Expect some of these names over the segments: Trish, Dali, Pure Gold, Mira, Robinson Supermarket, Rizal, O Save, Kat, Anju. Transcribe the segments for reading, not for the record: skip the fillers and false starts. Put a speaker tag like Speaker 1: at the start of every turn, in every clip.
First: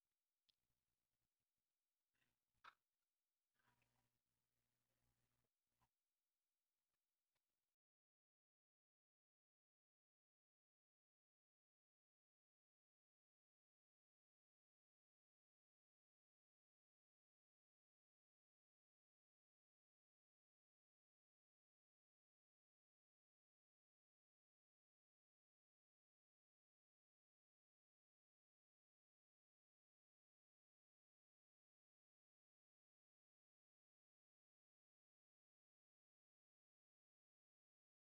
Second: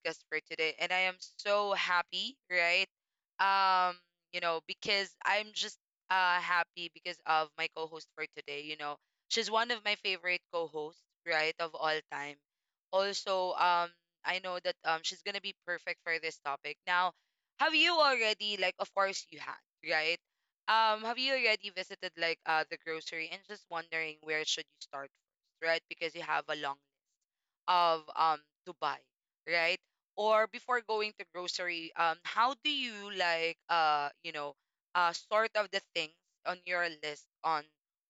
Speaker 1: podcast for today. And I am so happy, right? Um, you know, because I'm just happy because of my co-host for today. You know, she's one of my favorite co-hosts, right, of all time. Also, I know that she's gonna be perfect for this topic. Now, have you already, like, of course you had, right? Have you already visited like the grocery and just wondering where should you start first, right? Because you have a long of Dubai, right? Or before going to grocery, how do you like sort of the things on your list on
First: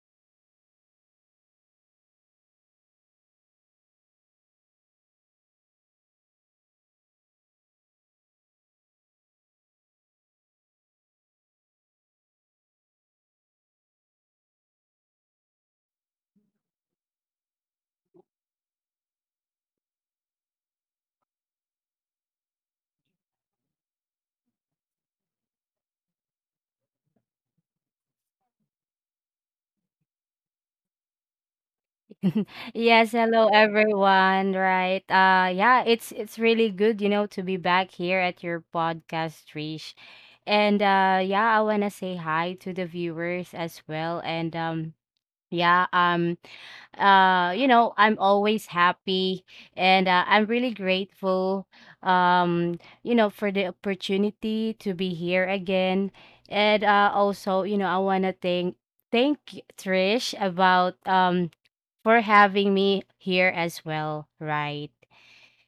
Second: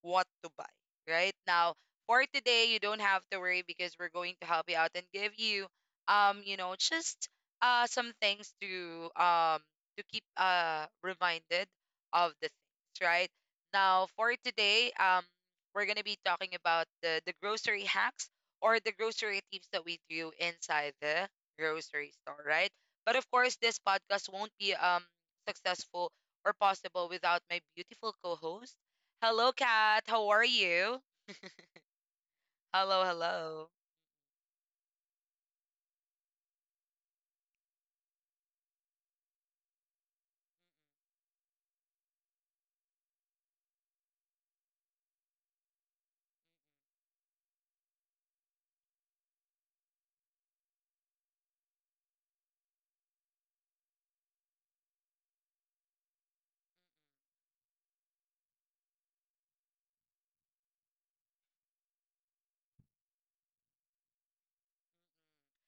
Speaker 1: what to buy, right? Now for today, you don't have to worry because we're going to help you out and give you you know just some things to keep reminded of the things, right? Now for today, we're gonna be talking about the grocery hacks or the grocery tips that we do inside the grocery store, right? But of course, this podcast won't be successful or possible without my beautiful co-host. Hello, Kat. How are you? Hello,
Speaker 2: Yes, hello
Speaker 1: hello.
Speaker 2: everyone. Right. It's really good, you know, to be back here at your podcast, Trish. I wanna say hi to the viewers as well. Yeah, um you know, I'm always happy and I'm really grateful, you know, for the opportunity to be here again. And Also, you know, I wanna thank Trish about for having me here as well, right?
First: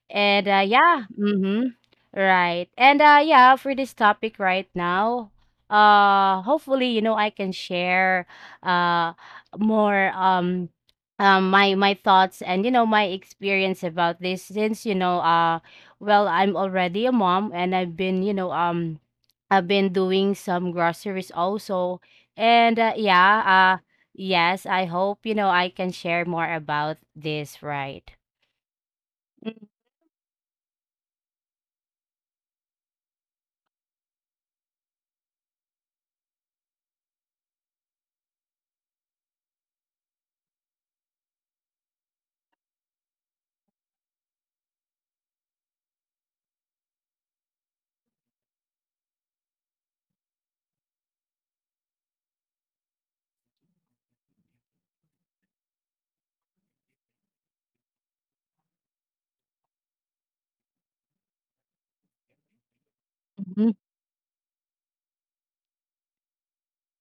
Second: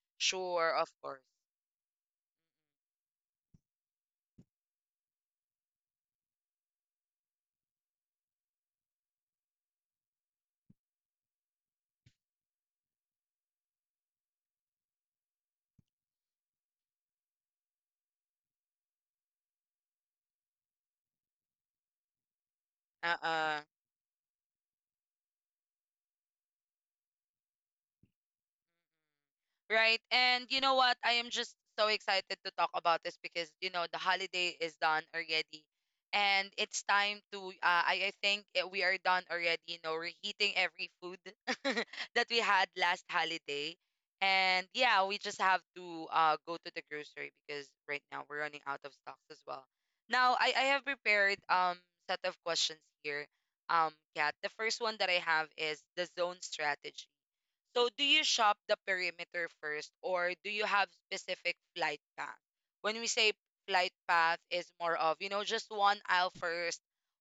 Speaker 2: And, uh,
Speaker 1: Sure, of
Speaker 2: yeah,
Speaker 1: course.
Speaker 2: mhm, right. For this topic right now, hopefully, you know, I can share, uh, more, my thoughts and, you know, my experience about this, since, you know, well, I'm already a mom and I've been, you know, I've been doing some groceries also. And
Speaker 1: Uh-uh.
Speaker 2: yeah Yes, I hope, you know, I can share more about this, right?
Speaker 1: Right. And you know what? I am just so excited to talk about this because, you know, the holiday is done already. And it's time to, I think we are done already, you know, reheating every food that we had last holiday. And yeah, we just have to go to the grocery because right now we're running out of stocks as well. Now, I have prepared set of questions here, Kat. The first one that I have is the zone strategy. So do you shop the perimeter first or do you have specific flight path? When we say
Speaker 2: Mhm.
Speaker 1: flight path is more of, you know, just one aisle first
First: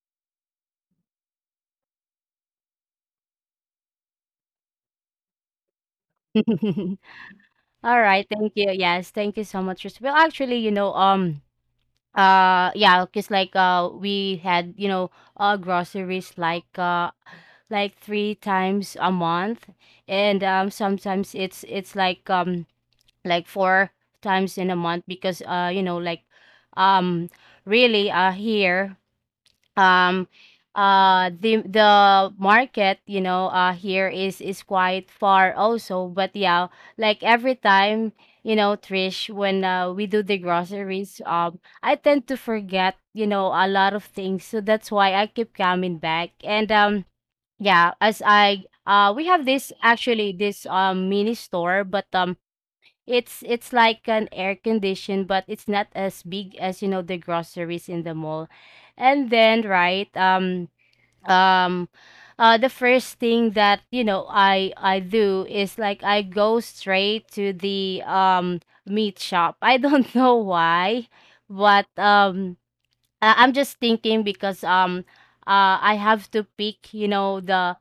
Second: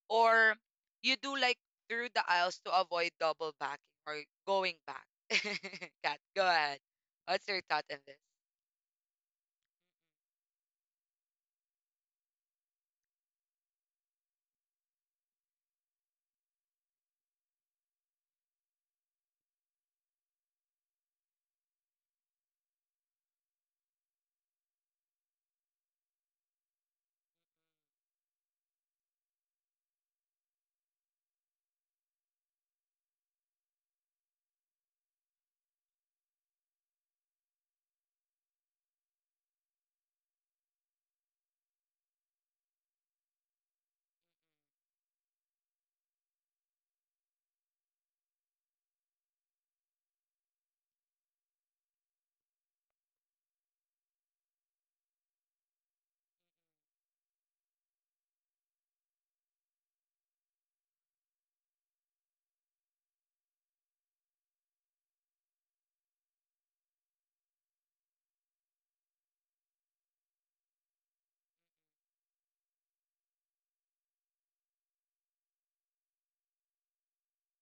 Speaker 1: or you do like through the aisles to avoid double backing or going back. Kat, go ahead. What's your thought on
Speaker 2: All
Speaker 1: this?
Speaker 2: right, thank you. Yes, thank you so much. Well, actually, you know, yeah, cause, like, we had, you know, groceries, like, like three times a month, and, sometimes it's like, like four times in a month, because, you know, like, um, really, here, um the market, you know, here is quite far also. But yeah, like every time, you know, Trish, when, we do the groceries, I tend to forget, you know, a lot of things, so that's why I keep coming back. And yeah As I, we have this, actually, this mini store, but it's like an air condition, but it's not as big as, you know, the groceries in the mall. And then, right, um, the first thing that, you know, I do is like I go straight to the meat shop. I don't know why, but I'm just thinking because I have to pick, you know, the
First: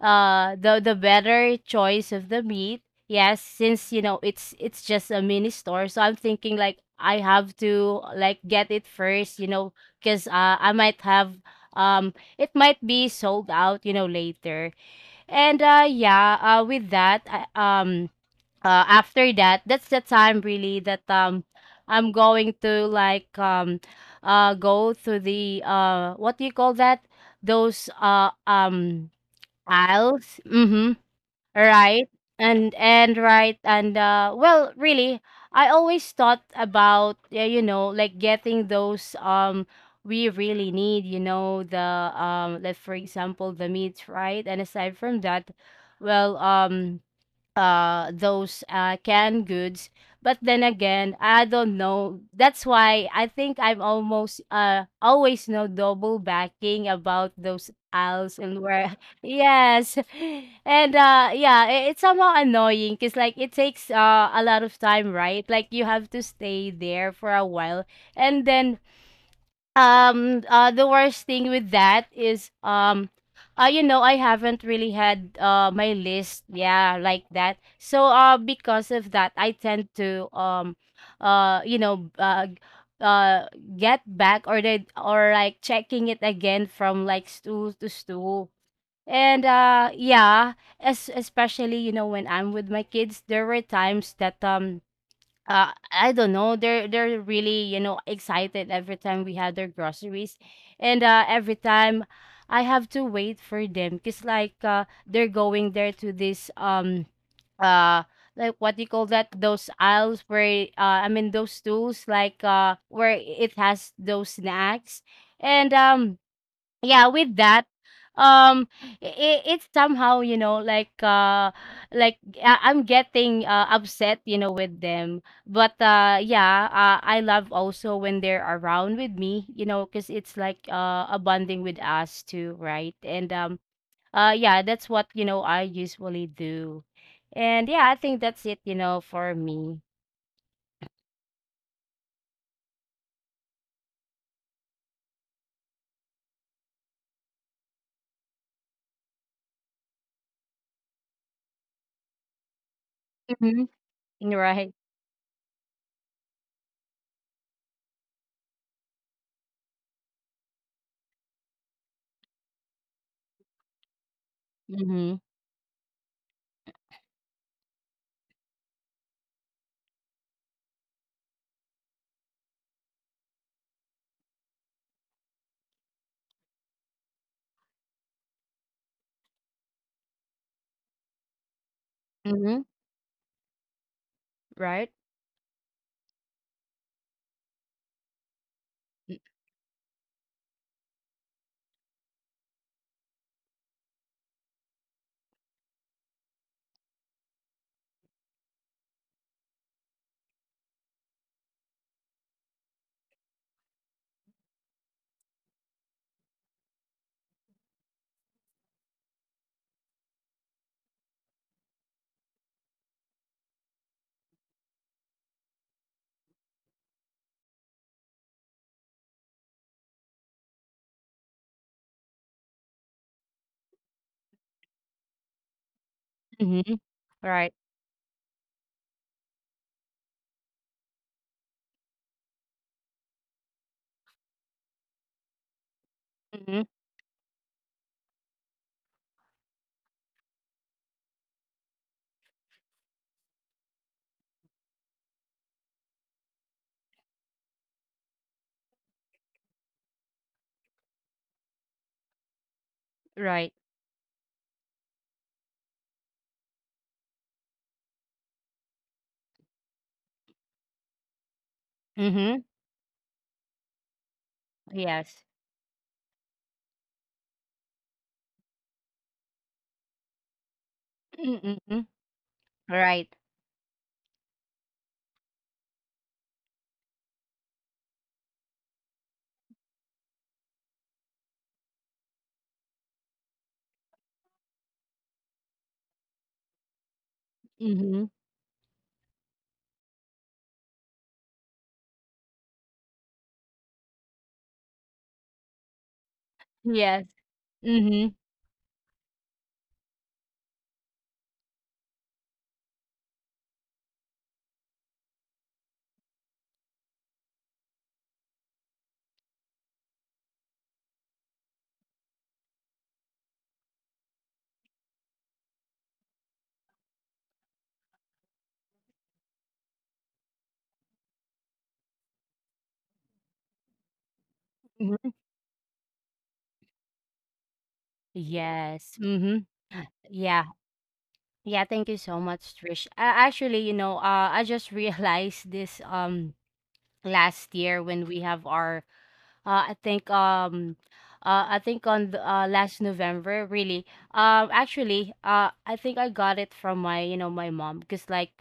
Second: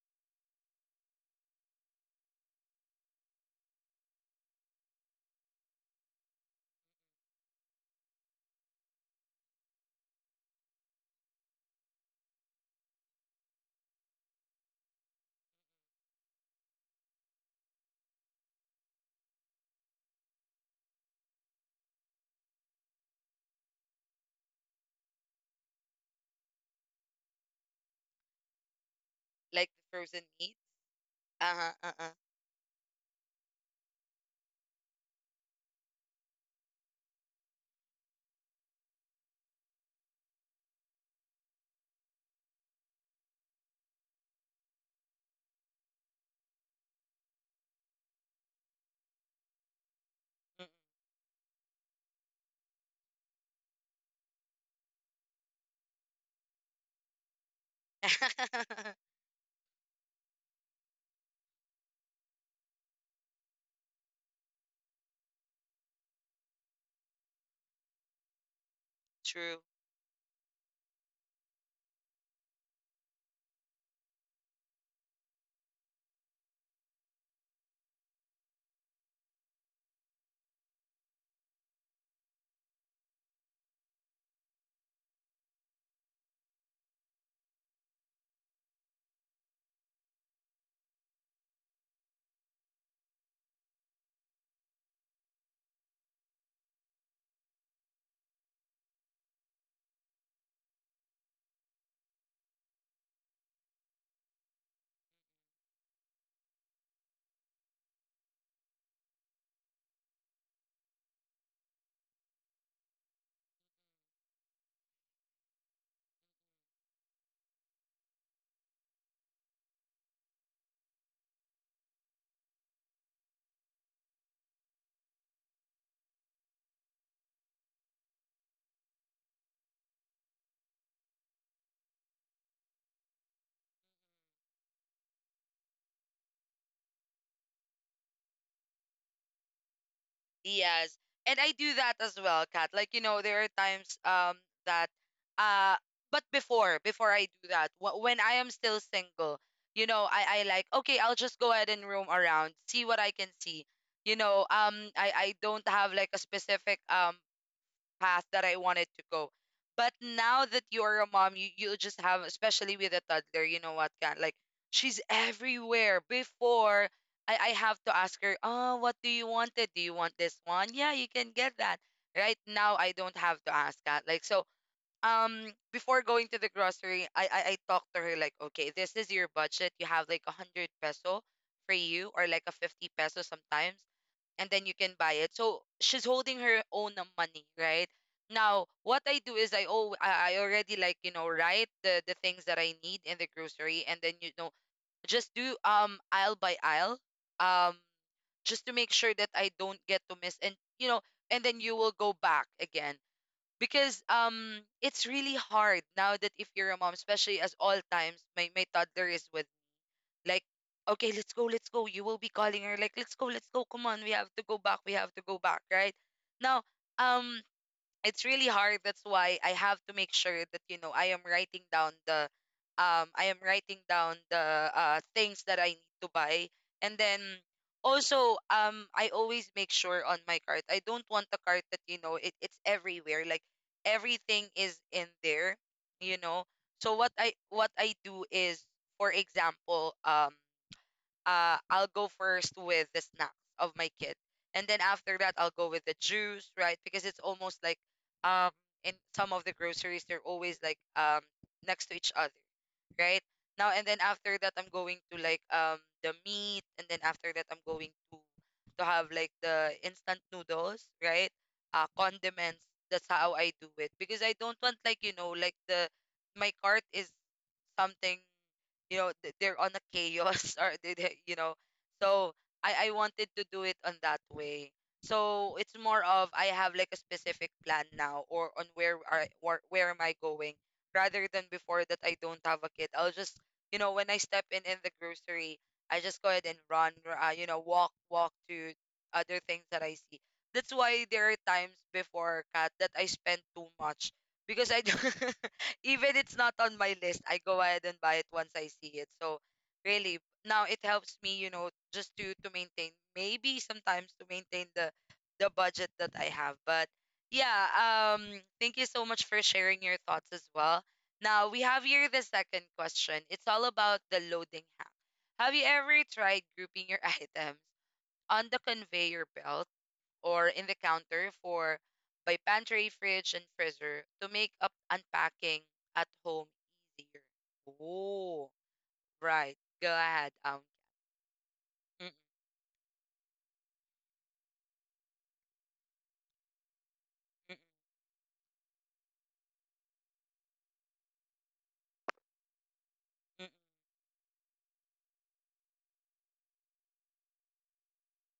Speaker 2: better choice of the meat. Yes, since, you know, it's just a mini store. So I'm thinking like I have to like get it first, you know, because I might have, it might be sold out, you know, later. And with that, um after that, that's the time really that I'm going to like, go to the, what do you call that? Those
Speaker 1: Like the frozen
Speaker 2: aisles.
Speaker 1: meat?
Speaker 2: Mm-hmm.
Speaker 1: Uh-huh,
Speaker 2: Right.
Speaker 1: uh-uh.
Speaker 2: And right and Well, really, I always thought about, yeah, you know, like getting those, we really need, you know, the, like for example the meat, right? And aside from that, well um those canned goods. But then again, I don't know, that's why I think I'm almost, always no double backing about those aisles and
Speaker 1: Mm-mm.
Speaker 2: where. Yes. It's somehow annoying because like it takes, a lot of time, right? Like you have to stay there for a while, and then
Speaker 1: True.
Speaker 2: the worst thing with that is, you know, I haven't really had, my list, yeah, like that. So, because of that I tend to, you know, uh get back, or the, or like checking it again from like stool to stool. And yeah es- especially, you know, when I'm with my kids, there were times that, I don't know. They're really, you know, excited every time we had their groceries, and, every time I have to wait for them, because like they're going there to this uh like, what do you call that, those aisles where, I mean, those stools, like where it has those snacks. And yeah with that um it, it's somehow, you know, like, I'm getting, upset, you know, with them. But I love also when they're around with me, you know, because it's like, a bonding with us too, right? and Yeah, that's what, you know, I usually do. And yeah, I think that's it, you know, for me.
Speaker 1: Yes. And I do that as well, Kat. Like, you know, there are times that uh but before I do that, when I am still single, you know, I like, okay, I'll just go ahead and roam around, see what I can see.
Speaker 2: Mm-hmm.
Speaker 1: You know,
Speaker 2: Right.
Speaker 1: I don't have like a specific path that I wanted to go. But now that you're a mom, you just have, especially with a toddler, you know what, can like she's
Speaker 2: Mm-hmm.
Speaker 1: everywhere. Before I have to ask her, oh, what do you want it? Do you want this one? Yeah, you can get that. Right now, I don't have to ask that. Like so, before going to the grocery, I talk to her like, okay, this is your budget. You have like a 100 peso for you or like a
Speaker 2: Mm-hmm.
Speaker 1: 50 peso sometimes and then you
Speaker 2: right
Speaker 1: can buy it. So she's holding her own money, right? Now, what I do is I oh I already like you know write the things that I need in the grocery, and then you know just do aisle by aisle, um just to make sure that I don't get to miss, and you know, and then you will go back again because it's really hard now that if you're a mom, especially as all times my toddler is with like, okay, let's go, let's go. You will be calling her like, let's go, let's go. Come on, we have to go back. We have to go back, right? Now, um, it's really hard. That's why I have to make sure that you know I am writing down the, I am writing down the things that I need to buy,
Speaker 2: mm-hmm.
Speaker 1: and then
Speaker 2: Right.
Speaker 1: also I always make sure on my cart. I don't want a cart that you know it, it's everywhere. Like everything is in there, you know.
Speaker 2: Mm-hmm.
Speaker 1: So what I do is, for example, I'll go first with the snacks of my kid, and then after that, I'll go with the juice, right? Because it's almost like um in some of the groceries, they're always like next to each other, right?
Speaker 2: Right.
Speaker 1: Now and then after that, I'm going to the meat, and then after that, I'm going to have like the instant noodles, right?
Speaker 2: Mm-hmm.
Speaker 1: Condiments. That's how I do it because I don't want like you
Speaker 2: Yes.
Speaker 1: know like the my cart is something you know they're on a chaos or they you know
Speaker 2: Mm-mm.
Speaker 1: so I
Speaker 2: Right.
Speaker 1: wanted to do it on that way so it's more of I have like a specific plan now or on where I where am I going rather than before that I don't have a kid I'll just you know when I step in the grocery I just go ahead and run you know walk
Speaker 2: Mhm.
Speaker 1: walk to other things that I see that's why there are times before cat that I spend too much because I don't even it's not on my
Speaker 2: Yes.
Speaker 1: list, I go ahead and
Speaker 2: Mhm.
Speaker 1: buy it once I see it. So really, now it helps me, you know, just to maintain maybe sometimes to maintain the budget that I have. But yeah, thank you so much for sharing your thoughts as well. Now we have here the second question. It's all about the loading hack. Have you ever tried grouping your items on the conveyor belt? Or in the counter for by pantry, fridge, and freezer to make up
Speaker 2: Mhm.
Speaker 1: unpacking at home easier. Oh,
Speaker 2: Yes. Mhm.
Speaker 1: right. Go ahead.
Speaker 2: Yeah. Yeah, thank you
Speaker 1: Mm,
Speaker 2: so much, Trish. Actually, you know, I just realized this last
Speaker 1: mm,
Speaker 2: year when we have our, uh I think um I think on the, last November,
Speaker 1: mm, mm,
Speaker 2: really. Actually, I think I got it from my, you know, my mom, because like,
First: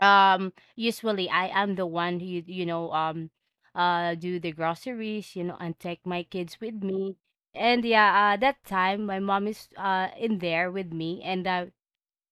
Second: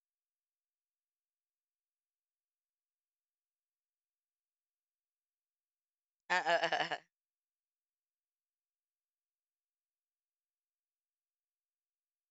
Speaker 2: usually I am the one who, do the groceries, you know, and take my kids with
Speaker 1: uh,
Speaker 2: me. And yeah That time my mom is, in there with me, and,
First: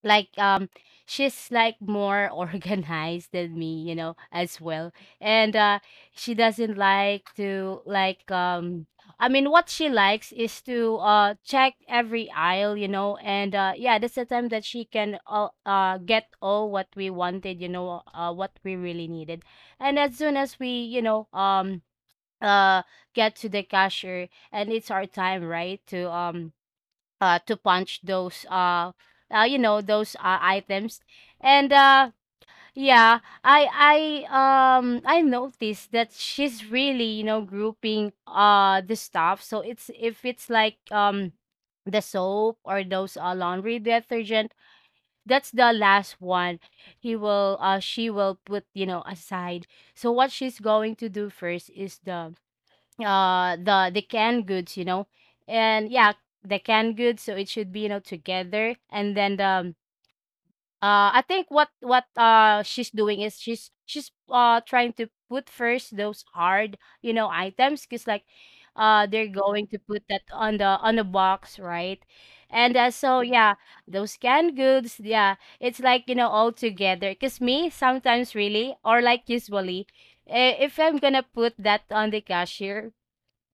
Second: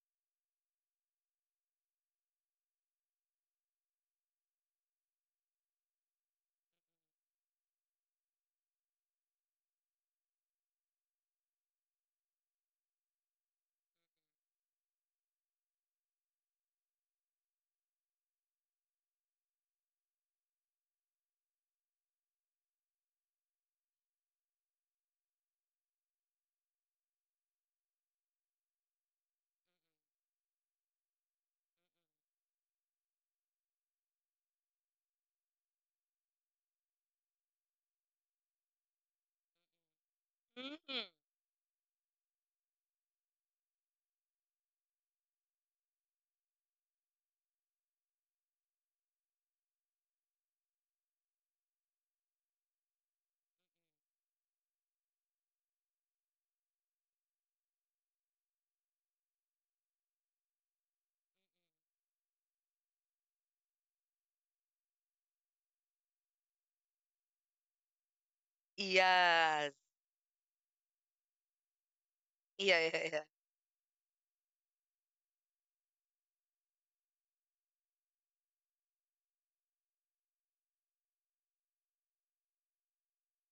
Speaker 2: like um she's like more organized than me, you know, as well. And She doesn't like to like, I mean, what she likes is to, check every aisle, you know. And yeah That's the time that she can, get all what we wanted, you know, what we really needed. And as soon as we, you know, uh get to the cashier and it's our time, right, to, to punch those, you know, those, items. And yeah I I noticed that she's really, you know, grouping, the stuff. So it's, if it's
Speaker 1: mm,
Speaker 2: like,
Speaker 1: mm.
Speaker 2: the soap, or those, laundry detergent, that's the last one he will she will put, you know, aside. So what she's going to do first is the, the canned goods, you know. And yeah The canned goods, so it should be, you know, together. And then, I think what she's doing is she's trying to put first those hard, you know, items, because like they're going
Speaker 1: Yes.
Speaker 2: to put that on the, on the box, right? and
Speaker 1: Yeah, yeah,
Speaker 2: So
Speaker 1: yeah.
Speaker 2: yeah, those canned goods, yeah, it's like, you know, all together. Because me sometimes really, or like usually, eh, if I'm gonna put that on the cashier,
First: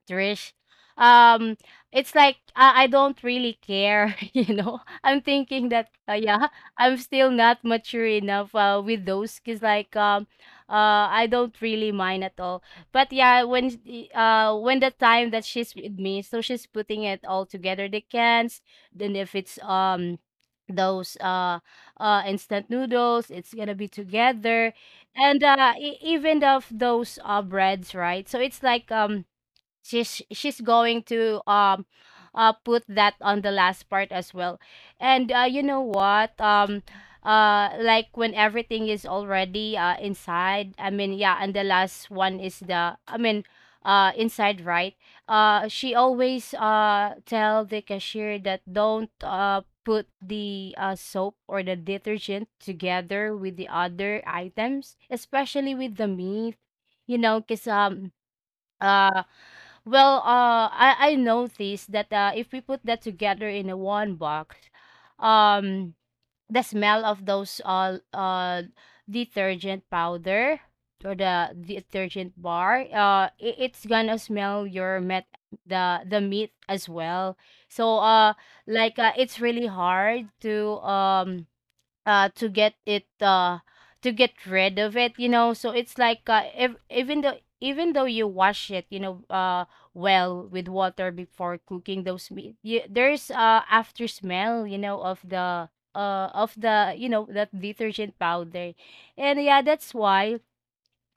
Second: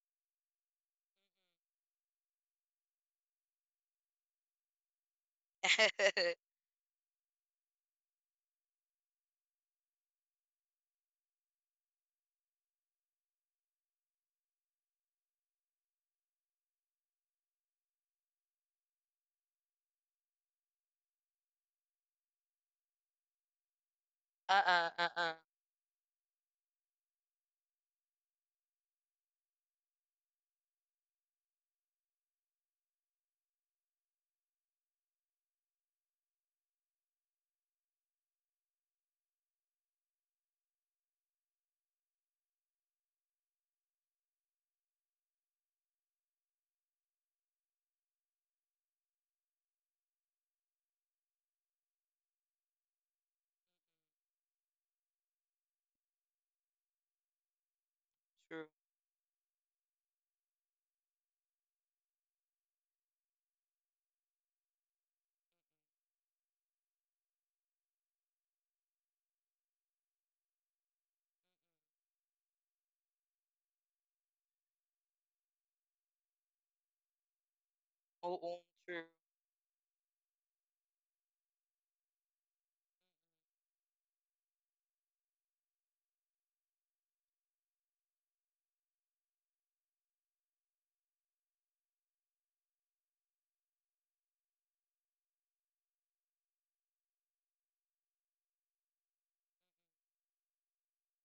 Speaker 2: Trish. Um, it's like I don't really care, you know. I'm thinking that, yeah, I'm still not mature enough, with those, because like, I don't really mind at all. But yeah, when when the time that she's with me, so she's putting it all together, the cans. Then if it's, those instant noodles, it's gonna be
Speaker 1: uh,
Speaker 2: together.
Speaker 1: uh, uh, uh.
Speaker 2: And even of those, breads, right? So it's like, she's going to, put that on the last part as well. And, you know what, like when everything is already, inside, I mean, yeah, and the last one is the, I mean, inside, right? She always, tell the cashier that, don't, put the, soap or the detergent together with the other items, especially with the meat, you know, because
Speaker 1: True.
Speaker 2: uh well, I noticed that, if we put that together in a one box, um, the smell of those, detergent powder, or the detergent bar, it's gonna smell your met, the meat as well. So,
Speaker 1: Oh, oh, true.
Speaker 2: it's really hard to, to get it, to get rid of it, you know. So it's like, even though, you wash it, you know, well, with water before cooking those meat, you, there's, after smell, you know, of the, of the, you know, that detergent powder. And yeah, that's why,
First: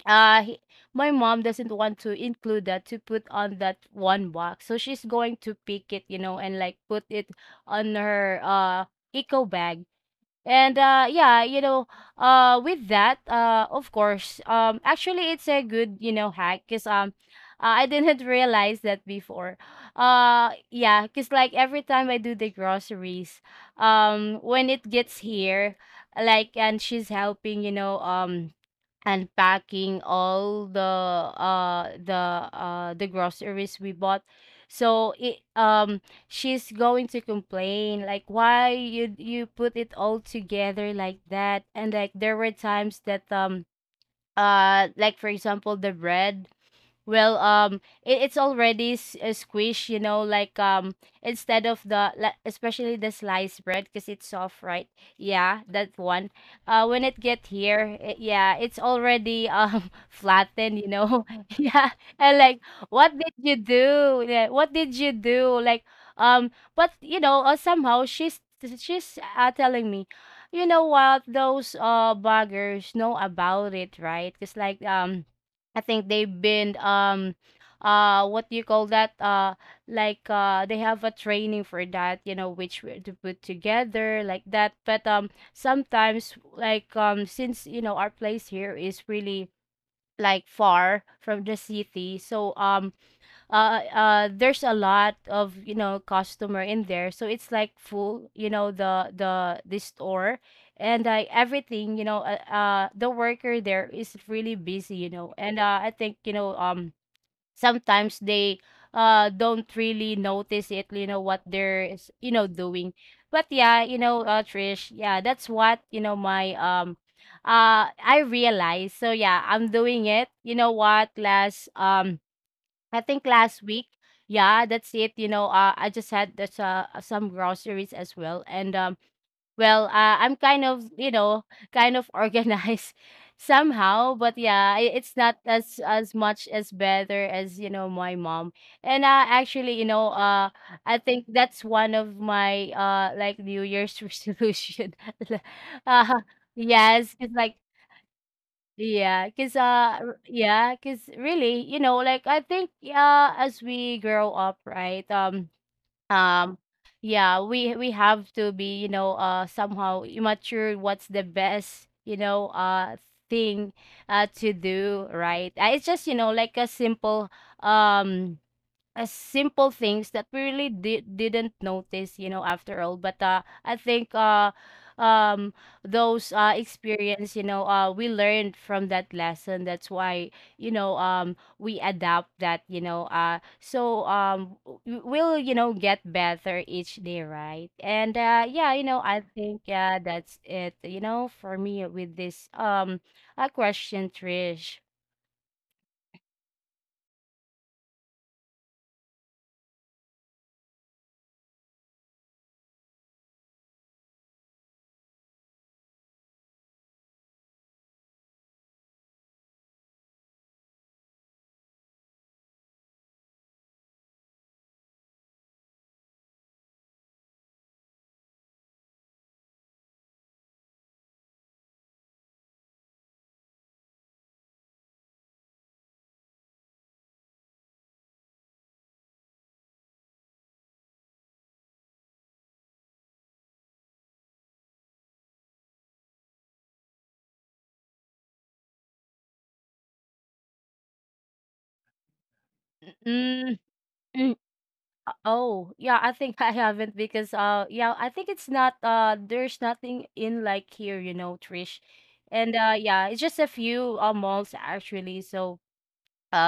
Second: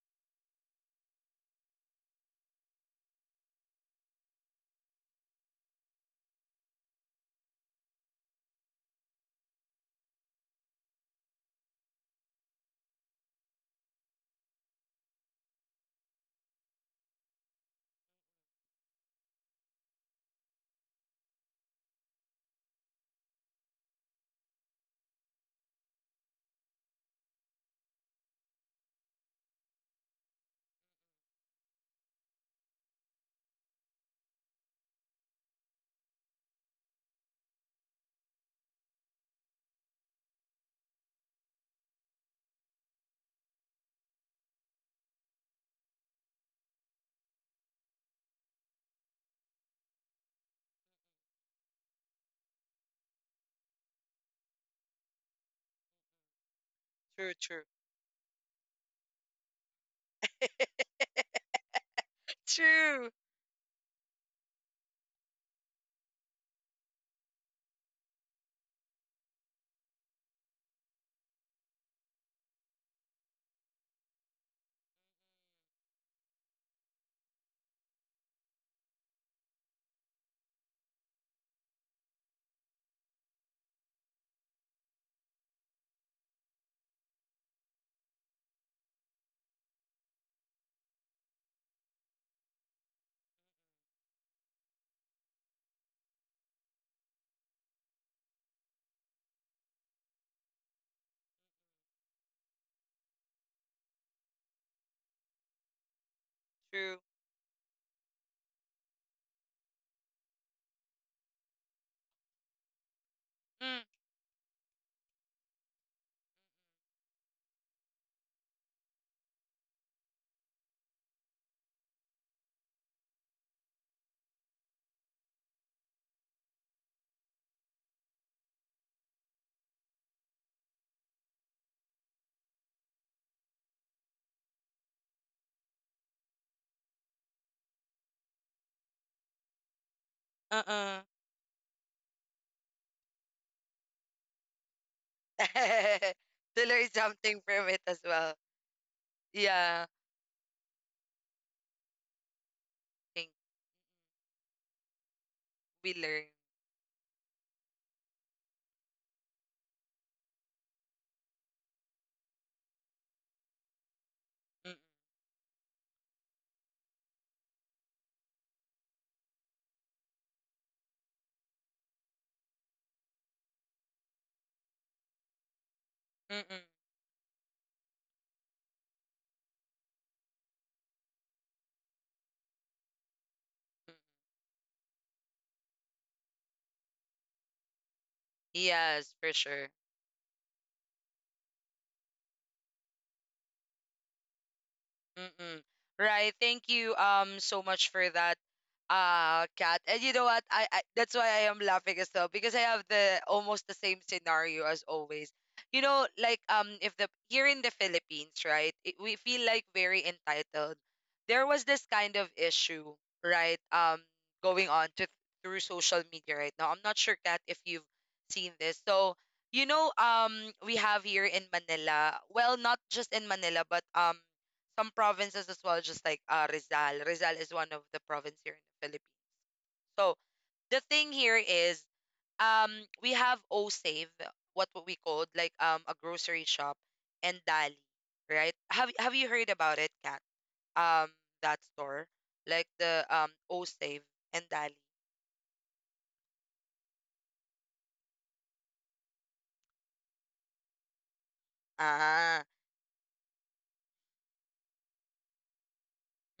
Speaker 2: uh he, my mom doesn't want to include that, to put on that one box. So she's going to pick it, you know, and like put it on her, eco bag. You know, with that, of course, actually it's a good, you know, hack, cuz, I didn't realize that before. Yeah, cuz like every time I do the groceries, when it gets here, like and she's helping, and packing all the uh the the groceries we bought. So it She's going to complain like why you put it all together like that. And like there were times that like for example the bread, well um it's already squished, you know, like instead of the like, especially the sliced bread because it's soft, right? Yeah, that one. When it
Speaker 1: True,
Speaker 2: get
Speaker 1: true.
Speaker 2: here, yeah, it's already flattened, you know, yeah. And like what
Speaker 1: True.
Speaker 2: did you do, yeah, what did you do, like. um but you know, somehow she's telling me, you know what, those buggers know about it, right? Because like I think they've been what do you call that, they have a training for that, you know, which we to put together like that. But sometimes like since you know our place here is really like far from the city. So there's a lot of, you know, customer in there, so it's like full, you know, the the store. And everything, you know, the worker there is really busy, you know, and I think you know
Speaker 1: True.
Speaker 2: sometimes they don't really notice it, you know what they're is, you know, doing. But yeah,
Speaker 1: Mm,
Speaker 2: you know, Trish, yeah, that's what, you know, my I realized. So yeah, I'm doing it, you know what, last I think last week, yeah, that's it. You know, I just had that's some groceries as well, and well, uh, I'm kind of, you know, kind of organized somehow, but yeah, it's not as as much as better as, you know, my mom. And actually, you know, I
Speaker 1: uh-uh.
Speaker 2: think that's one of my like New Year's resolution. uh,
Speaker 1: to learn
Speaker 2: yes, it's
Speaker 1: something
Speaker 2: like
Speaker 1: from it as well.
Speaker 2: yeah, cause
Speaker 1: Yeah.
Speaker 2: yeah, cause really, you know, like I think yeah,
Speaker 1: Think
Speaker 2: as we grow up, right?
Speaker 1: we learn.
Speaker 2: Um yeah, we have to be, you know, somehow immature, what's the best, you know, thing to do, right? It's just, you know, like a simple um as simple things that we really didn't notice, you know, after all. But I think um those
Speaker 1: Mm-mm.
Speaker 2: experience, you know, we learned from that lesson, that's why, you know, we adapt that, you know,
Speaker 1: Mm,
Speaker 2: we'll, you know, get better each day, right? And yeah, you know,
Speaker 1: Yes,
Speaker 2: I
Speaker 1: for
Speaker 2: think
Speaker 1: sure.
Speaker 2: yeah, that's it, you know, for me with this a question, Trish.
Speaker 1: Mm-mm. Right. Thank you so much for that, Kat. And you know what? I that's why I am laughing as well because I have the almost the same scenario as always. You know, like if the here in the Philippines, right, it, we feel like very entitled. There was this kind of issue, right? Going on to through social media right now. I'm not sure, Kat, if you've seen this. So you know, we have here in Manila. Well, not just in Manila, but some provinces as well, just like Rizal. Rizal is one of the province here in the Philippines. So the thing here is, um, we have O Save, what we called like a grocery shop, and Dali, right? Have you heard about it, Kat? Um, that store, like the O Save
Speaker 2: Mm.
Speaker 1: and Dali.
Speaker 2: Oh, yeah, I think I haven't because yeah, I think it's not there's nothing in like here, you know, Trish.
Speaker 1: Ah,
Speaker 2: And yeah, it's just a few malls actually. So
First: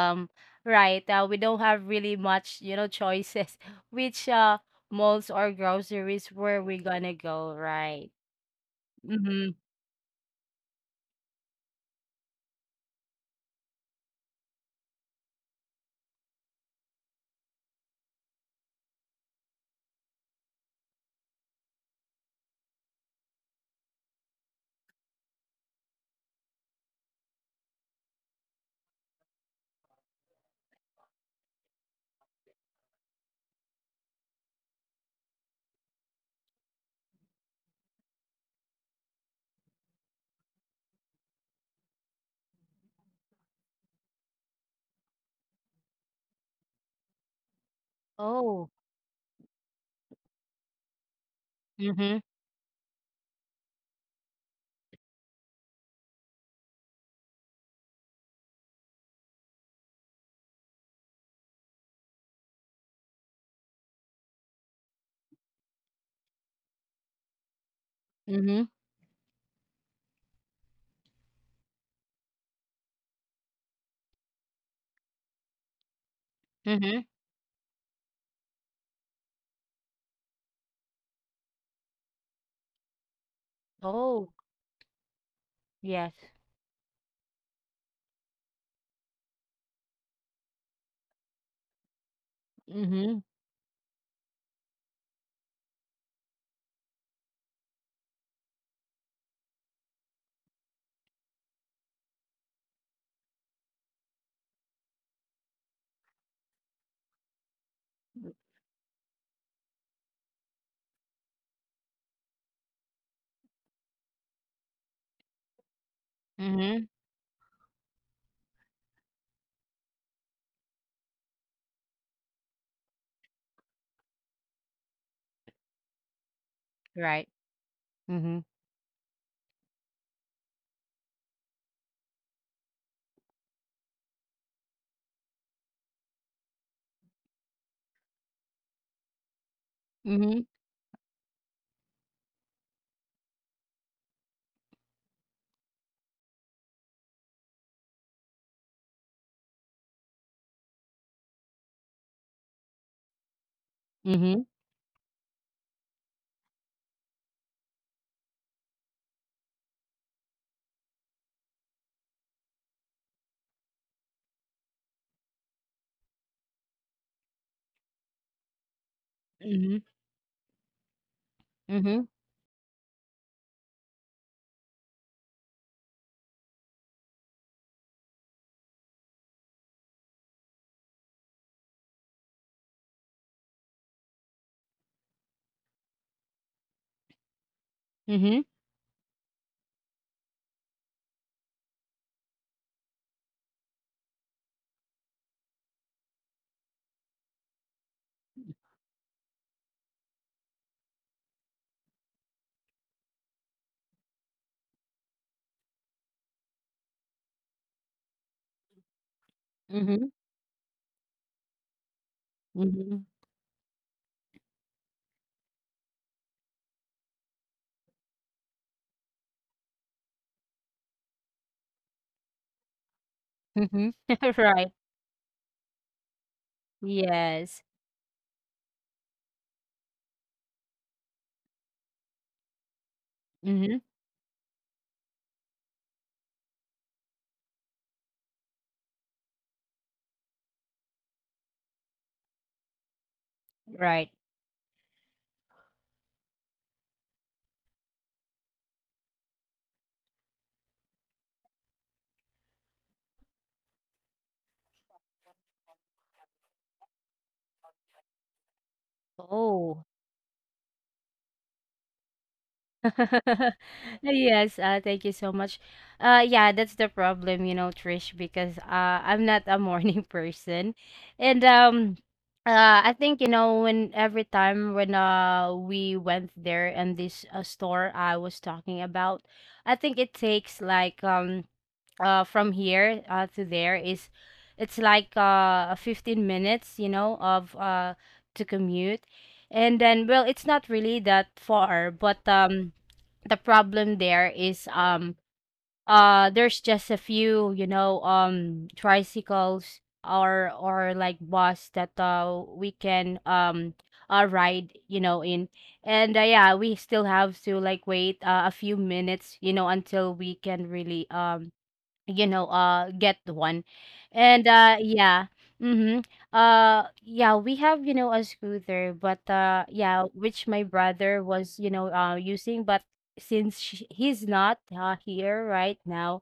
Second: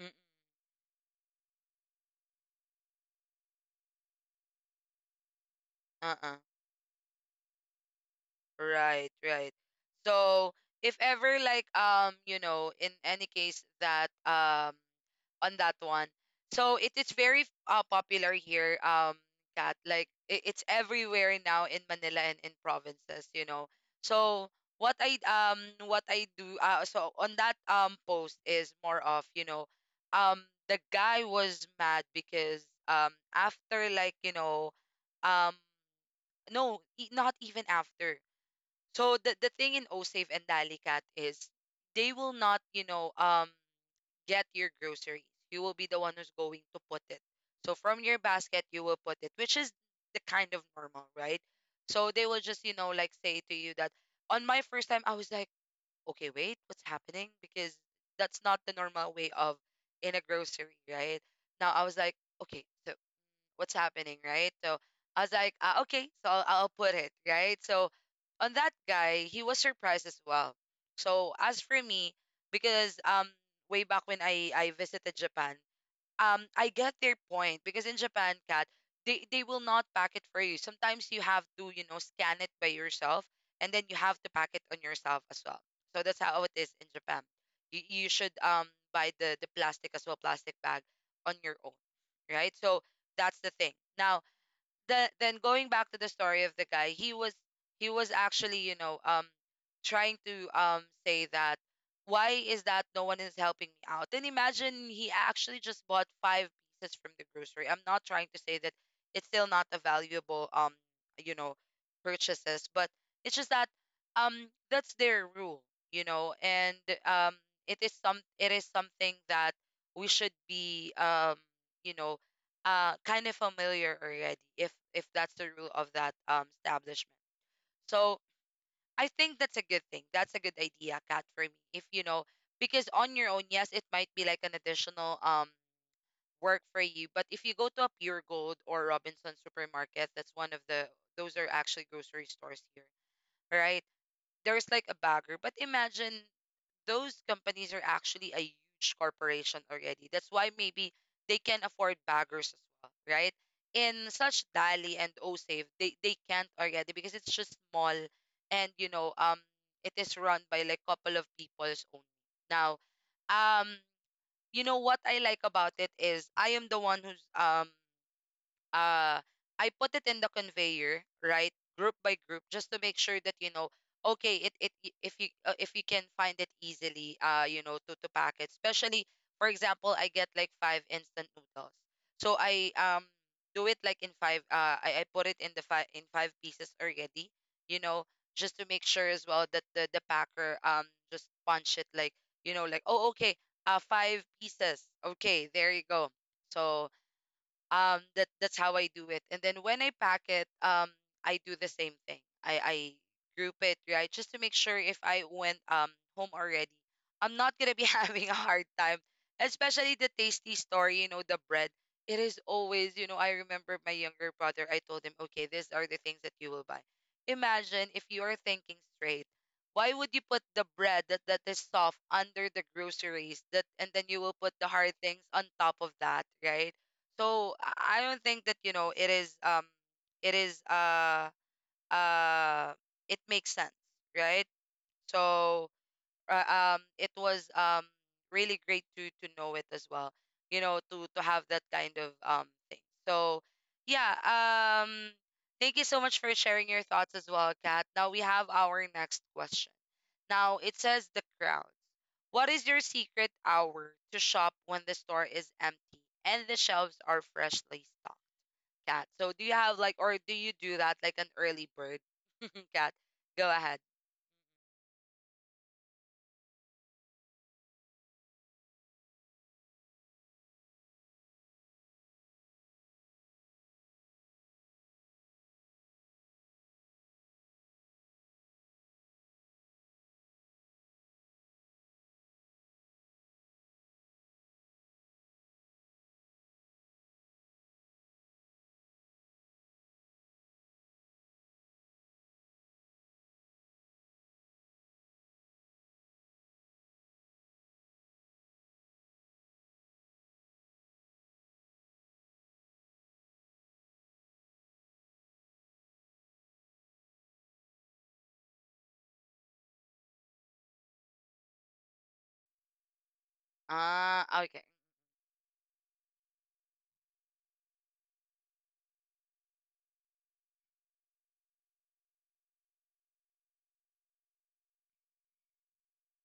Speaker 1: mm,
Speaker 2: right, we don't have really much, you know, choices which malls or groceries
Speaker 1: uh-uh.
Speaker 2: where we're gonna go, right?
Speaker 1: Right,
Speaker 2: Mm-hmm.
Speaker 1: right. So if ever like you know in any case that on that one. So it is very popular here, Kat. Like it, it's everywhere now in Manila and in provinces, you know. So what I um what I do so on that post is more of you know, um the guy was mad because after like you know, um no not even after. So the thing in Osave and Dalicat is they will not you know get your groceries. You will be the one who's going to put it. So from your basket,
Speaker 2: Oh.
Speaker 1: you will put it, which is the kind of normal, right? So
Speaker 2: Mm-hmm.
Speaker 1: they will just, you know, like say to you that on my first time, I was like, okay, wait, what's happening? Because that's not the normal way of in a grocery, right? Now I was like, okay, so what's happening, right? So I was like, okay, so I'll put it, right? So on
Speaker 2: Mm-hmm.
Speaker 1: that guy, he was surprised as well. So as for me, because way back when I visited Japan, I get
Speaker 2: Mm-hmm.
Speaker 1: their point because in Japan, cat, they will not pack it for you. Sometimes you have to, you know, scan it by yourself and then you have to
Speaker 2: Oh,
Speaker 1: pack it on yourself as well. So
Speaker 2: yes.
Speaker 1: that's how it is in Japan. You should buy the plastic as well, plastic bag on your own, right? So
Speaker 2: Mm-hmm.
Speaker 1: that's the thing. Now, the then going back to the story of the guy, he was actually, you know, trying to say that why is that no one is helping me out? And imagine he actually just bought five pieces from the grocery. I'm not trying to say that it's still not a valuable you know, purchases, but it's just that that's their rule, you know. And
Speaker 2: Mm-hmm.
Speaker 1: um it is something that we should be you know, kind of familiar already if that's the rule of that establishment.
Speaker 2: Right.
Speaker 1: So
Speaker 2: Mm-hmm.
Speaker 1: I think that's a good thing, that's a good idea, Kat. For me, if you know, because on your own, yes, it might be like an additional work for you, but if you go to a Pure Gold or Robinson Supermarket, that's
Speaker 2: Mm-hmm.
Speaker 1: one of the those are actually grocery stores here, right? There's like a bagger, but imagine those companies are actually a huge corporation already. That's why maybe they can afford baggers as well, right? In
Speaker 2: Mm-hmm.
Speaker 1: such Dali and OSAFE, they can't already because it's just small. And you know, it is run by like couple of people's only. Now, um, you know what I like about it is I am the one who's uh I
Speaker 2: Mm-hmm.
Speaker 1: put it in the conveyor, right? Group
Speaker 2: Mm-hmm.
Speaker 1: by group just to make sure that you know okay, if you can find it easily, uh, you know, to pack it. Especially for example, I get like 5 instant noodles. So I do it like in 5 I put it in the five in 5 pieces already, you know,
Speaker 2: Mm-hmm.
Speaker 1: just to make sure as well that the packer just punch it like, you know, like oh okay, 5 pieces. Okay, there you go. So that's how I do it. And then when I pack it, I do the same thing. I group it, right, just to make sure if I went home already, I'm not gonna be having a hard time. Especially the
Speaker 2: Mhm,
Speaker 1: Tasty store, you know, the bread. It is always, you
Speaker 2: mhm,
Speaker 1: know, I remember my younger brother. I told him, okay, these are the things that you will buy. Imagine if you are thinking straight. Why would you put the bread that is soft under the groceries that and
Speaker 2: mhm.
Speaker 1: then you will put the
Speaker 2: Right.
Speaker 1: hard things on top of that, right? So
Speaker 2: Yes.
Speaker 1: I don't think that you know it is it is uh uh it makes sense,
Speaker 2: Mhm.
Speaker 1: right? So it was really great to know it as well, you know, to have that kind of thing. So
Speaker 2: Right.
Speaker 1: yeah, thank you so much for sharing your thoughts as well, Kat. Now we have our next question. Now it says the crowds. What is your secret hour to shop when the store is empty and the shelves are freshly stocked? Cat. So do you have
Speaker 2: Oh.
Speaker 1: like, or do you do that like an early bird? Cat, go ahead.
Speaker 2: Yes, thank you so much. Yeah, that's the problem, you know, Trish, because I'm not a morning person, and I think you know when every time when we went there, and this store I was talking about, I think it takes like from here to there is it's like 15 minutes, you know, of to commute. And then well it's not really that far, but the problem there is there's just a few, you know, tricycles or like bus that we can ride, you know, in. And yeah, we still have to like wait a few minutes, you know, until we can really you know get one.
Speaker 1: Ah,
Speaker 2: And
Speaker 1: okay.
Speaker 2: yeah. Mm-hmm. Yeah, we have, you know, a scooter, but yeah, which my brother was, you know, using. But since sh he's not here right now,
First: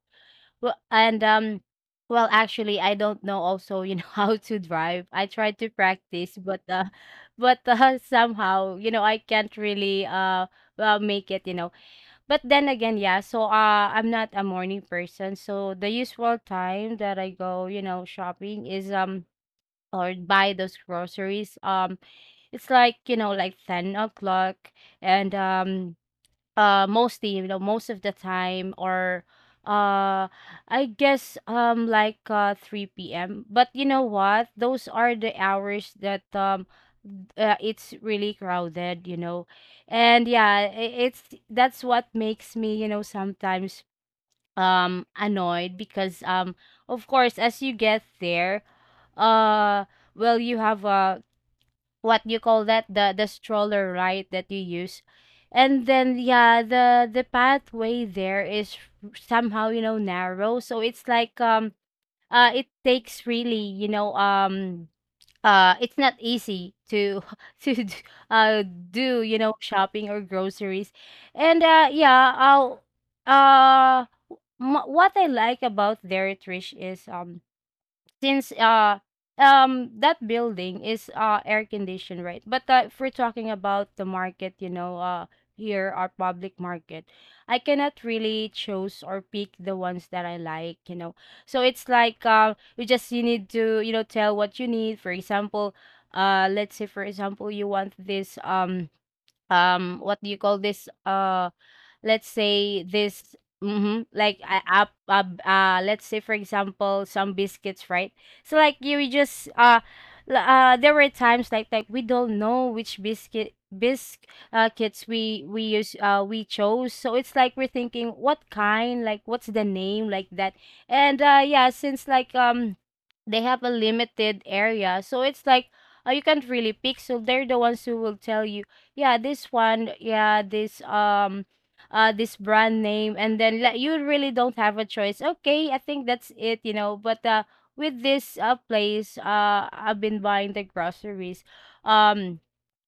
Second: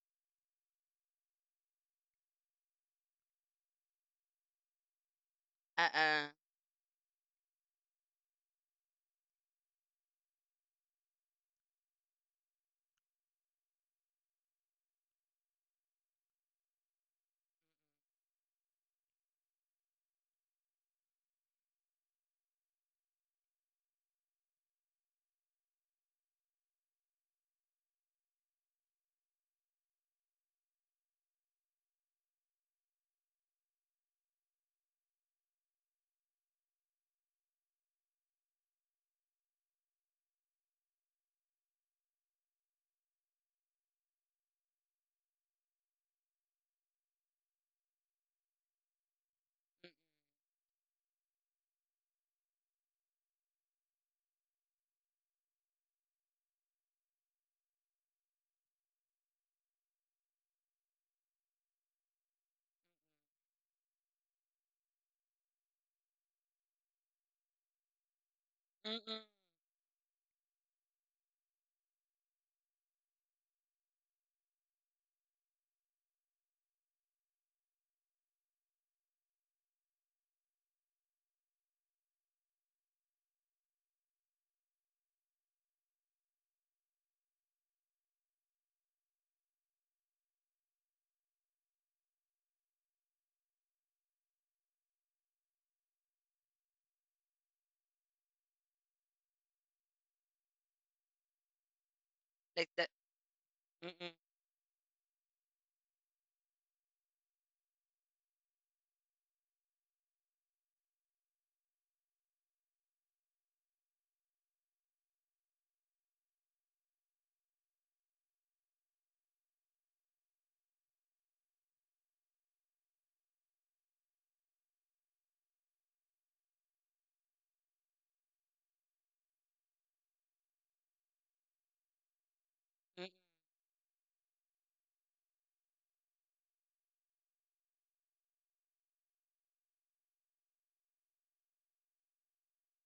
Speaker 2: well and um well actually I don't know also, you know, how to drive. I tried to
Speaker 1: Uh-uh.
Speaker 2: practice, but somehow, you know, I can't really well make it, you know. But then again, yeah, so I'm not a morning person. So the usual time that I go, you know, shopping is or buy those groceries. It's like, you know, like 10 o'clock, and mostly, you know, most of the time, or uh I guess like 3 p.m. But you know what, those are the hours that it's really crowded, you know. And yeah, it's that's what makes me, you know, sometimes annoyed, because of course as you get there, uh you have what you call that, the stroller, right, that you use. And then yeah, the pathway there is somehow, you know, narrow, so it's like it takes really, you know, it's not easy to to d- uh
Speaker 1: Mm-mm.
Speaker 2: do, you know, shopping or groceries. And yeah, I'll uh what I like about there, Trish, is since that building is air conditioned, right? But if we're talking about the market, you know, here our public market, I cannot really choose or pick the ones that I like, you know. So it's like you just you need to, you know, tell what you need. For example, let's say for example you want this what do you call this? Let's
Speaker 1: Like
Speaker 2: say
Speaker 1: that.
Speaker 2: this. Mm-hmm.
Speaker 1: Mm-mm.
Speaker 2: Like let's say for example, some biscuits, right? So like you we just there were times like we don't know which biscuit bisc kits we use we chose. So it's like we're thinking what kind, like what's the name, like that. And yeah, since like they have a limited area, so it's like you can't really pick. So they're the ones who will tell you, yeah, this one, yeah, this this brand
Speaker 1: Mm-mm.
Speaker 2: name. And then like you really don't have a choice, okay, I think that's it, you know. But with this place I've been buying the groceries, um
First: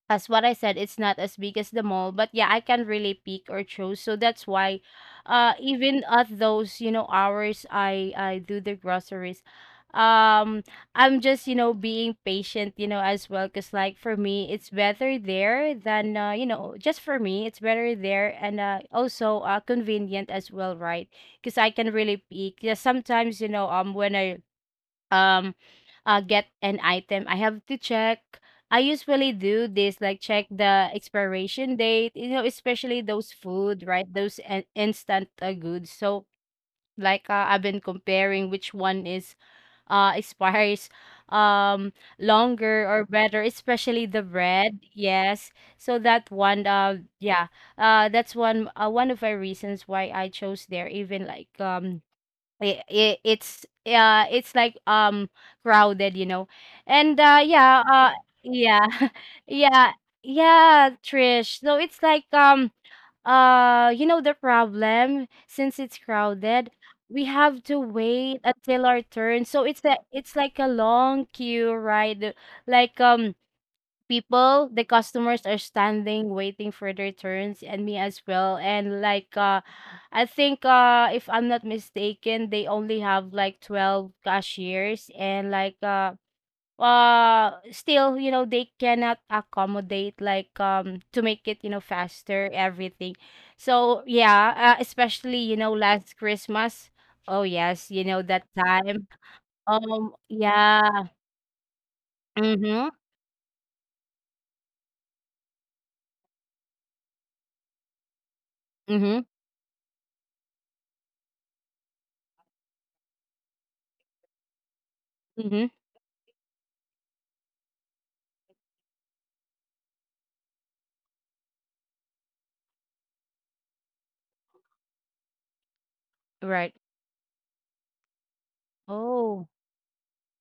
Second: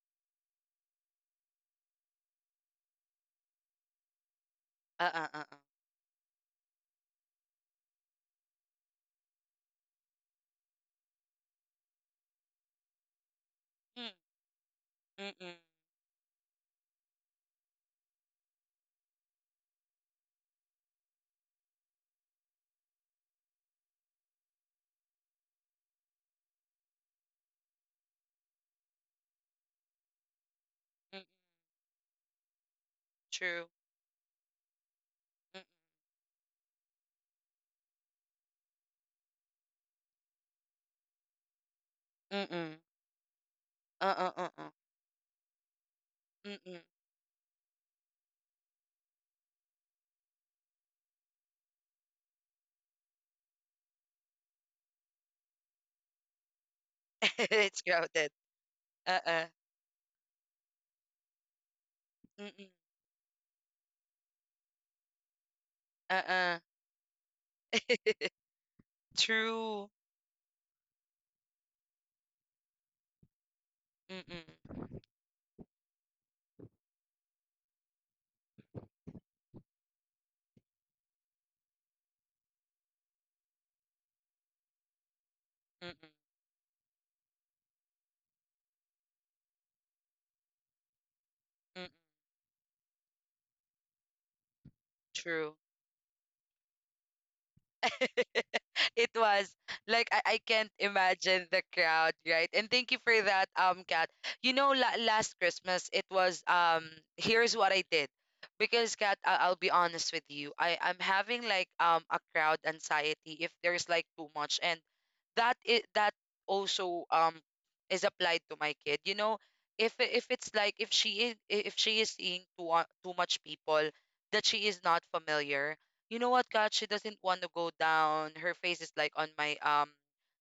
Speaker 2: as what I said, it's not as big as the mall, but yeah, I can really pick or choose. So that's why,
Speaker 1: Uh-uh. Uh-uh.
Speaker 2: even at those, you know, hours, I do the groceries. Um, I'm just, you know, being patient, you know, as well, cause like
Speaker 1: Mm.
Speaker 2: for me, it's better
Speaker 1: Mm-mm.
Speaker 2: there than you know, just for me, it's better there. And also convenient as well, right? Cause I can really pick. Yeah, sometimes, you know, when I um get an item, I have to check. I usually do this like check the
Speaker 1: Mm-mm.
Speaker 2: expiration date, you know, especially those
Speaker 1: True.
Speaker 2: food, right, those instant
Speaker 1: Mm.
Speaker 2: goods. So like I've been comparing which one is expires um
Speaker 1: Mm-mm.
Speaker 2: longer or better, especially the
Speaker 1: Uh-uh. Uh-uh.
Speaker 2: bread, yes. So that one,
Speaker 1: Mm-mm.
Speaker 2: that's one, one of my reasons why I chose there, even like it's like crowded, you know. And
Speaker 1: It's crowded.
Speaker 2: yeah.
Speaker 1: Uh-uh.
Speaker 2: Yeah. Yeah, Trish, so it's like
Speaker 1: Mm-mm.
Speaker 2: you know the problem since it's
Speaker 1: Uh-uh.
Speaker 2: crowded, we have to wait until our turn. So it's
Speaker 1: True.
Speaker 2: a it's like a long queue, right? Like people,
Speaker 1: Mm-mm.
Speaker 2: the customers are standing waiting for their turns, and me as well. And like I think if I'm not mistaken, they only have like 12 cashiers. And like
Speaker 1: Mm-mm.
Speaker 2: still, you know, they cannot accommodate like to make it, you know,
Speaker 1: Mm-mm.
Speaker 2: faster, everything. So yeah, especially,
Speaker 1: True.
Speaker 2: you know, last Christmas. Oh yes, you know, that
Speaker 1: It
Speaker 2: time.
Speaker 1: was like, I can't
Speaker 2: Yeah.
Speaker 1: imagine the crowd, right? And
Speaker 2: Mm-hmm.
Speaker 1: thank you for that, Kat. You know, last Christmas it was. Here's what I did, because Kat,
Speaker 2: Mm-hmm.
Speaker 1: I'll be honest with you, I'm having like a crowd anxiety if there's like too much, and that
Speaker 2: Mm-hmm.
Speaker 1: is that also is applied to my kid, you know. If if it's like, if she is, if she is seeing too much people that she is not familiar. You know what, god,
Speaker 2: Right.
Speaker 1: she doesn't want to go down, her face is like on
Speaker 2: Oh.
Speaker 1: my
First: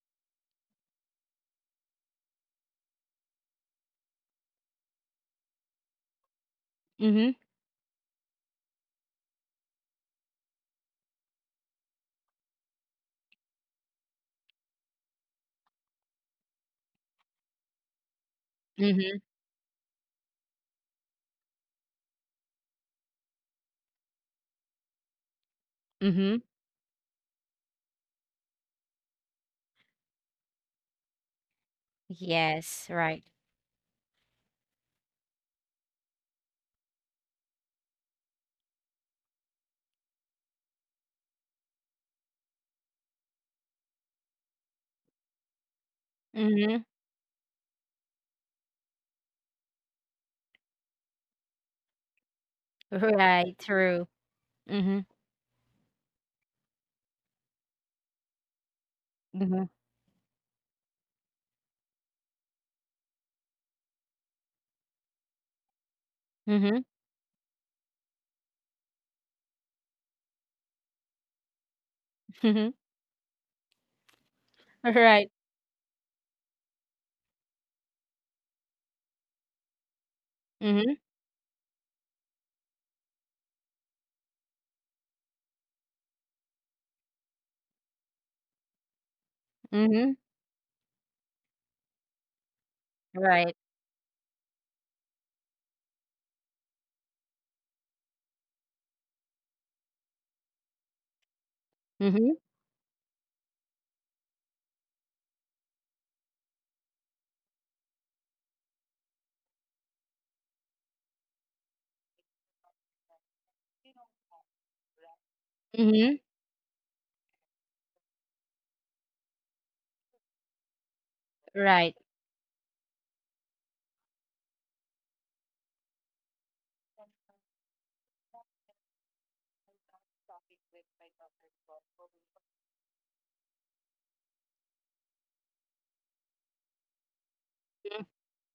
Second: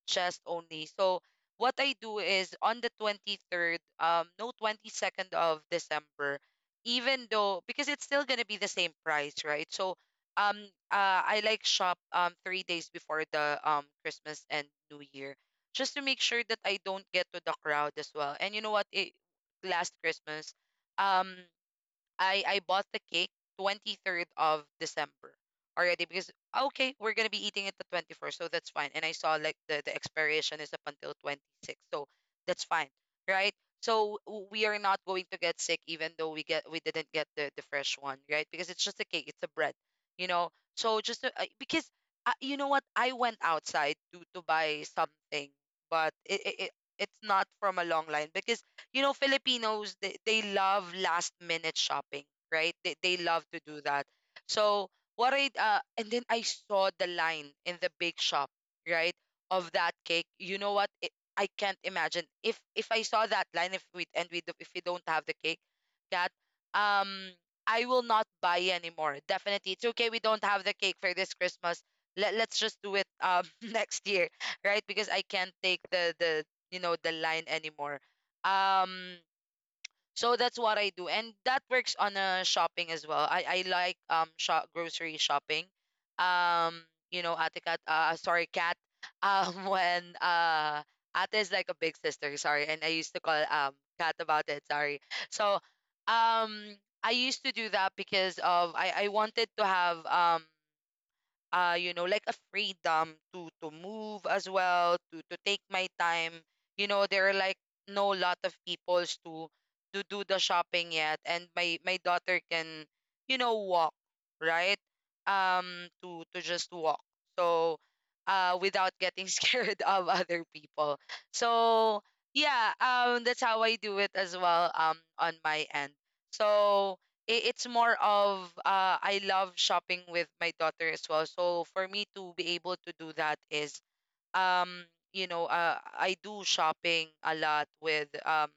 Speaker 1: chest only. So what I do is on the 23rd, no, 22nd of December, even
Speaker 2: Mhm,
Speaker 1: though, because it's still going to be the same price, right? So um I like shop 3 days before the Christmas and New Year, just to make sure that I don't get to the crowd as well. And you know what? It,
Speaker 2: mhm,
Speaker 1: last Christmas, um I bought the cake 23rd of December already because
Speaker 2: mhm.
Speaker 1: okay, we're gonna be eating it the 21st, so that's fine. And I saw like the expiration is up until 26, so that's fine,
Speaker 2: Yes, right.
Speaker 1: right? So we are not going to get sick even though we didn't get the fresh one, right? Because it's just a cake, it's a bread, you know. So just because you know what, I went outside to buy something, but it
Speaker 2: Mhm.
Speaker 1: it's not from a long line because you know Filipinos they love last minute shopping, right? They they love
Speaker 2: Right,
Speaker 1: to do that.
Speaker 2: true.
Speaker 1: So
Speaker 2: Mhm,
Speaker 1: what I and then I saw the line in the bake shop, right,
Speaker 2: mhm,
Speaker 1: of that cake. You know what it, I can't imagine if I saw that line, if we and we do, if we don't have the cake that
Speaker 2: mhm,
Speaker 1: um, I will not buy anymore. Definitely it's okay, we don't have the cake for this Christmas. Let's
Speaker 2: mhm.
Speaker 1: just do it next year, right? Because I
Speaker 2: Right.
Speaker 1: can't take the, you know, the line anymore. um so that's what I
Speaker 2: Mhm,
Speaker 1: do. And that works on shopping as well. I like shop grocery shopping, um you know, ate Cat, uh, sorry, Cat, um, when
Speaker 2: mhm.
Speaker 1: uh, ate is like a big sister, sorry, and I used to call
Speaker 2: Right.
Speaker 1: Cat about it, sorry. So um I used to do that because of I wanted to have you know, like a
Speaker 2: Mhm.
Speaker 1: freedom to move as well, to take my time. You know, there are like no lot of peoples to do the shopping yet, and my daughter can, you know, walk, right,
Speaker 2: Mhm.
Speaker 1: to just walk. So uh, without getting scared of other people.
Speaker 2: Right.
Speaker 1: So yeah, that's how I do it as well, on my end. So it's more of I love shopping with my daughter as well. So for me to be able to do that is um, you know I do shopping a lot
Speaker 2: Mm.
Speaker 1: with um,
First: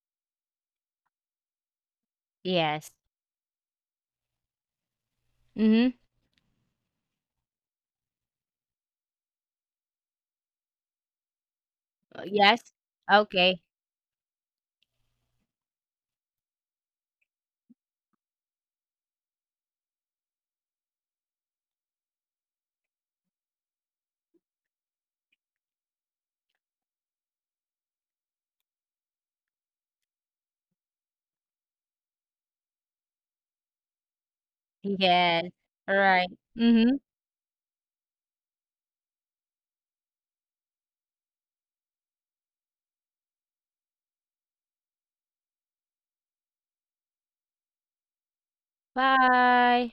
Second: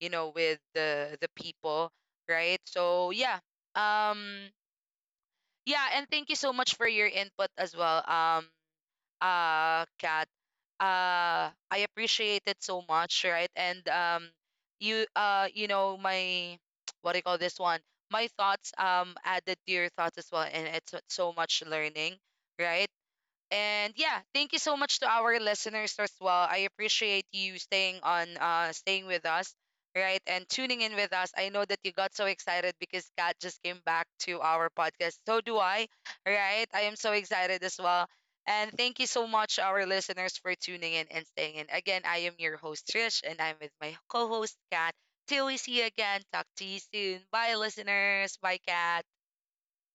Speaker 1: you know, with the people, right.
Speaker 2: Yes.
Speaker 1: So yeah, um yeah,
Speaker 2: Mhm.
Speaker 1: and thank you so much for your input as well. Kat, uh, I appreciate it
Speaker 2: Yes.
Speaker 1: so much, right?
Speaker 2: Okay.
Speaker 1: And um, you uh, you know my what do you call this one? My thoughts added to your thoughts as well, and it's so so much learning, right? And yeah, thank you so much to our listeners as well. I appreciate you staying on, uh, staying with us, right? And tuning in with us. I know that you got so excited because Kat just came back to our podcast. So
Speaker 2: Yes.
Speaker 1: do I,
Speaker 2: All right.
Speaker 1: right? I am
Speaker 2: Mhm.
Speaker 1: so excited as well. And thank you so much our listeners for tuning in and staying in. Again, I am your host Trish and I'm with my co-host Kat. Till we see you again, talk to you soon. Bye listeners. Bye Kat.
Speaker 2: Bye.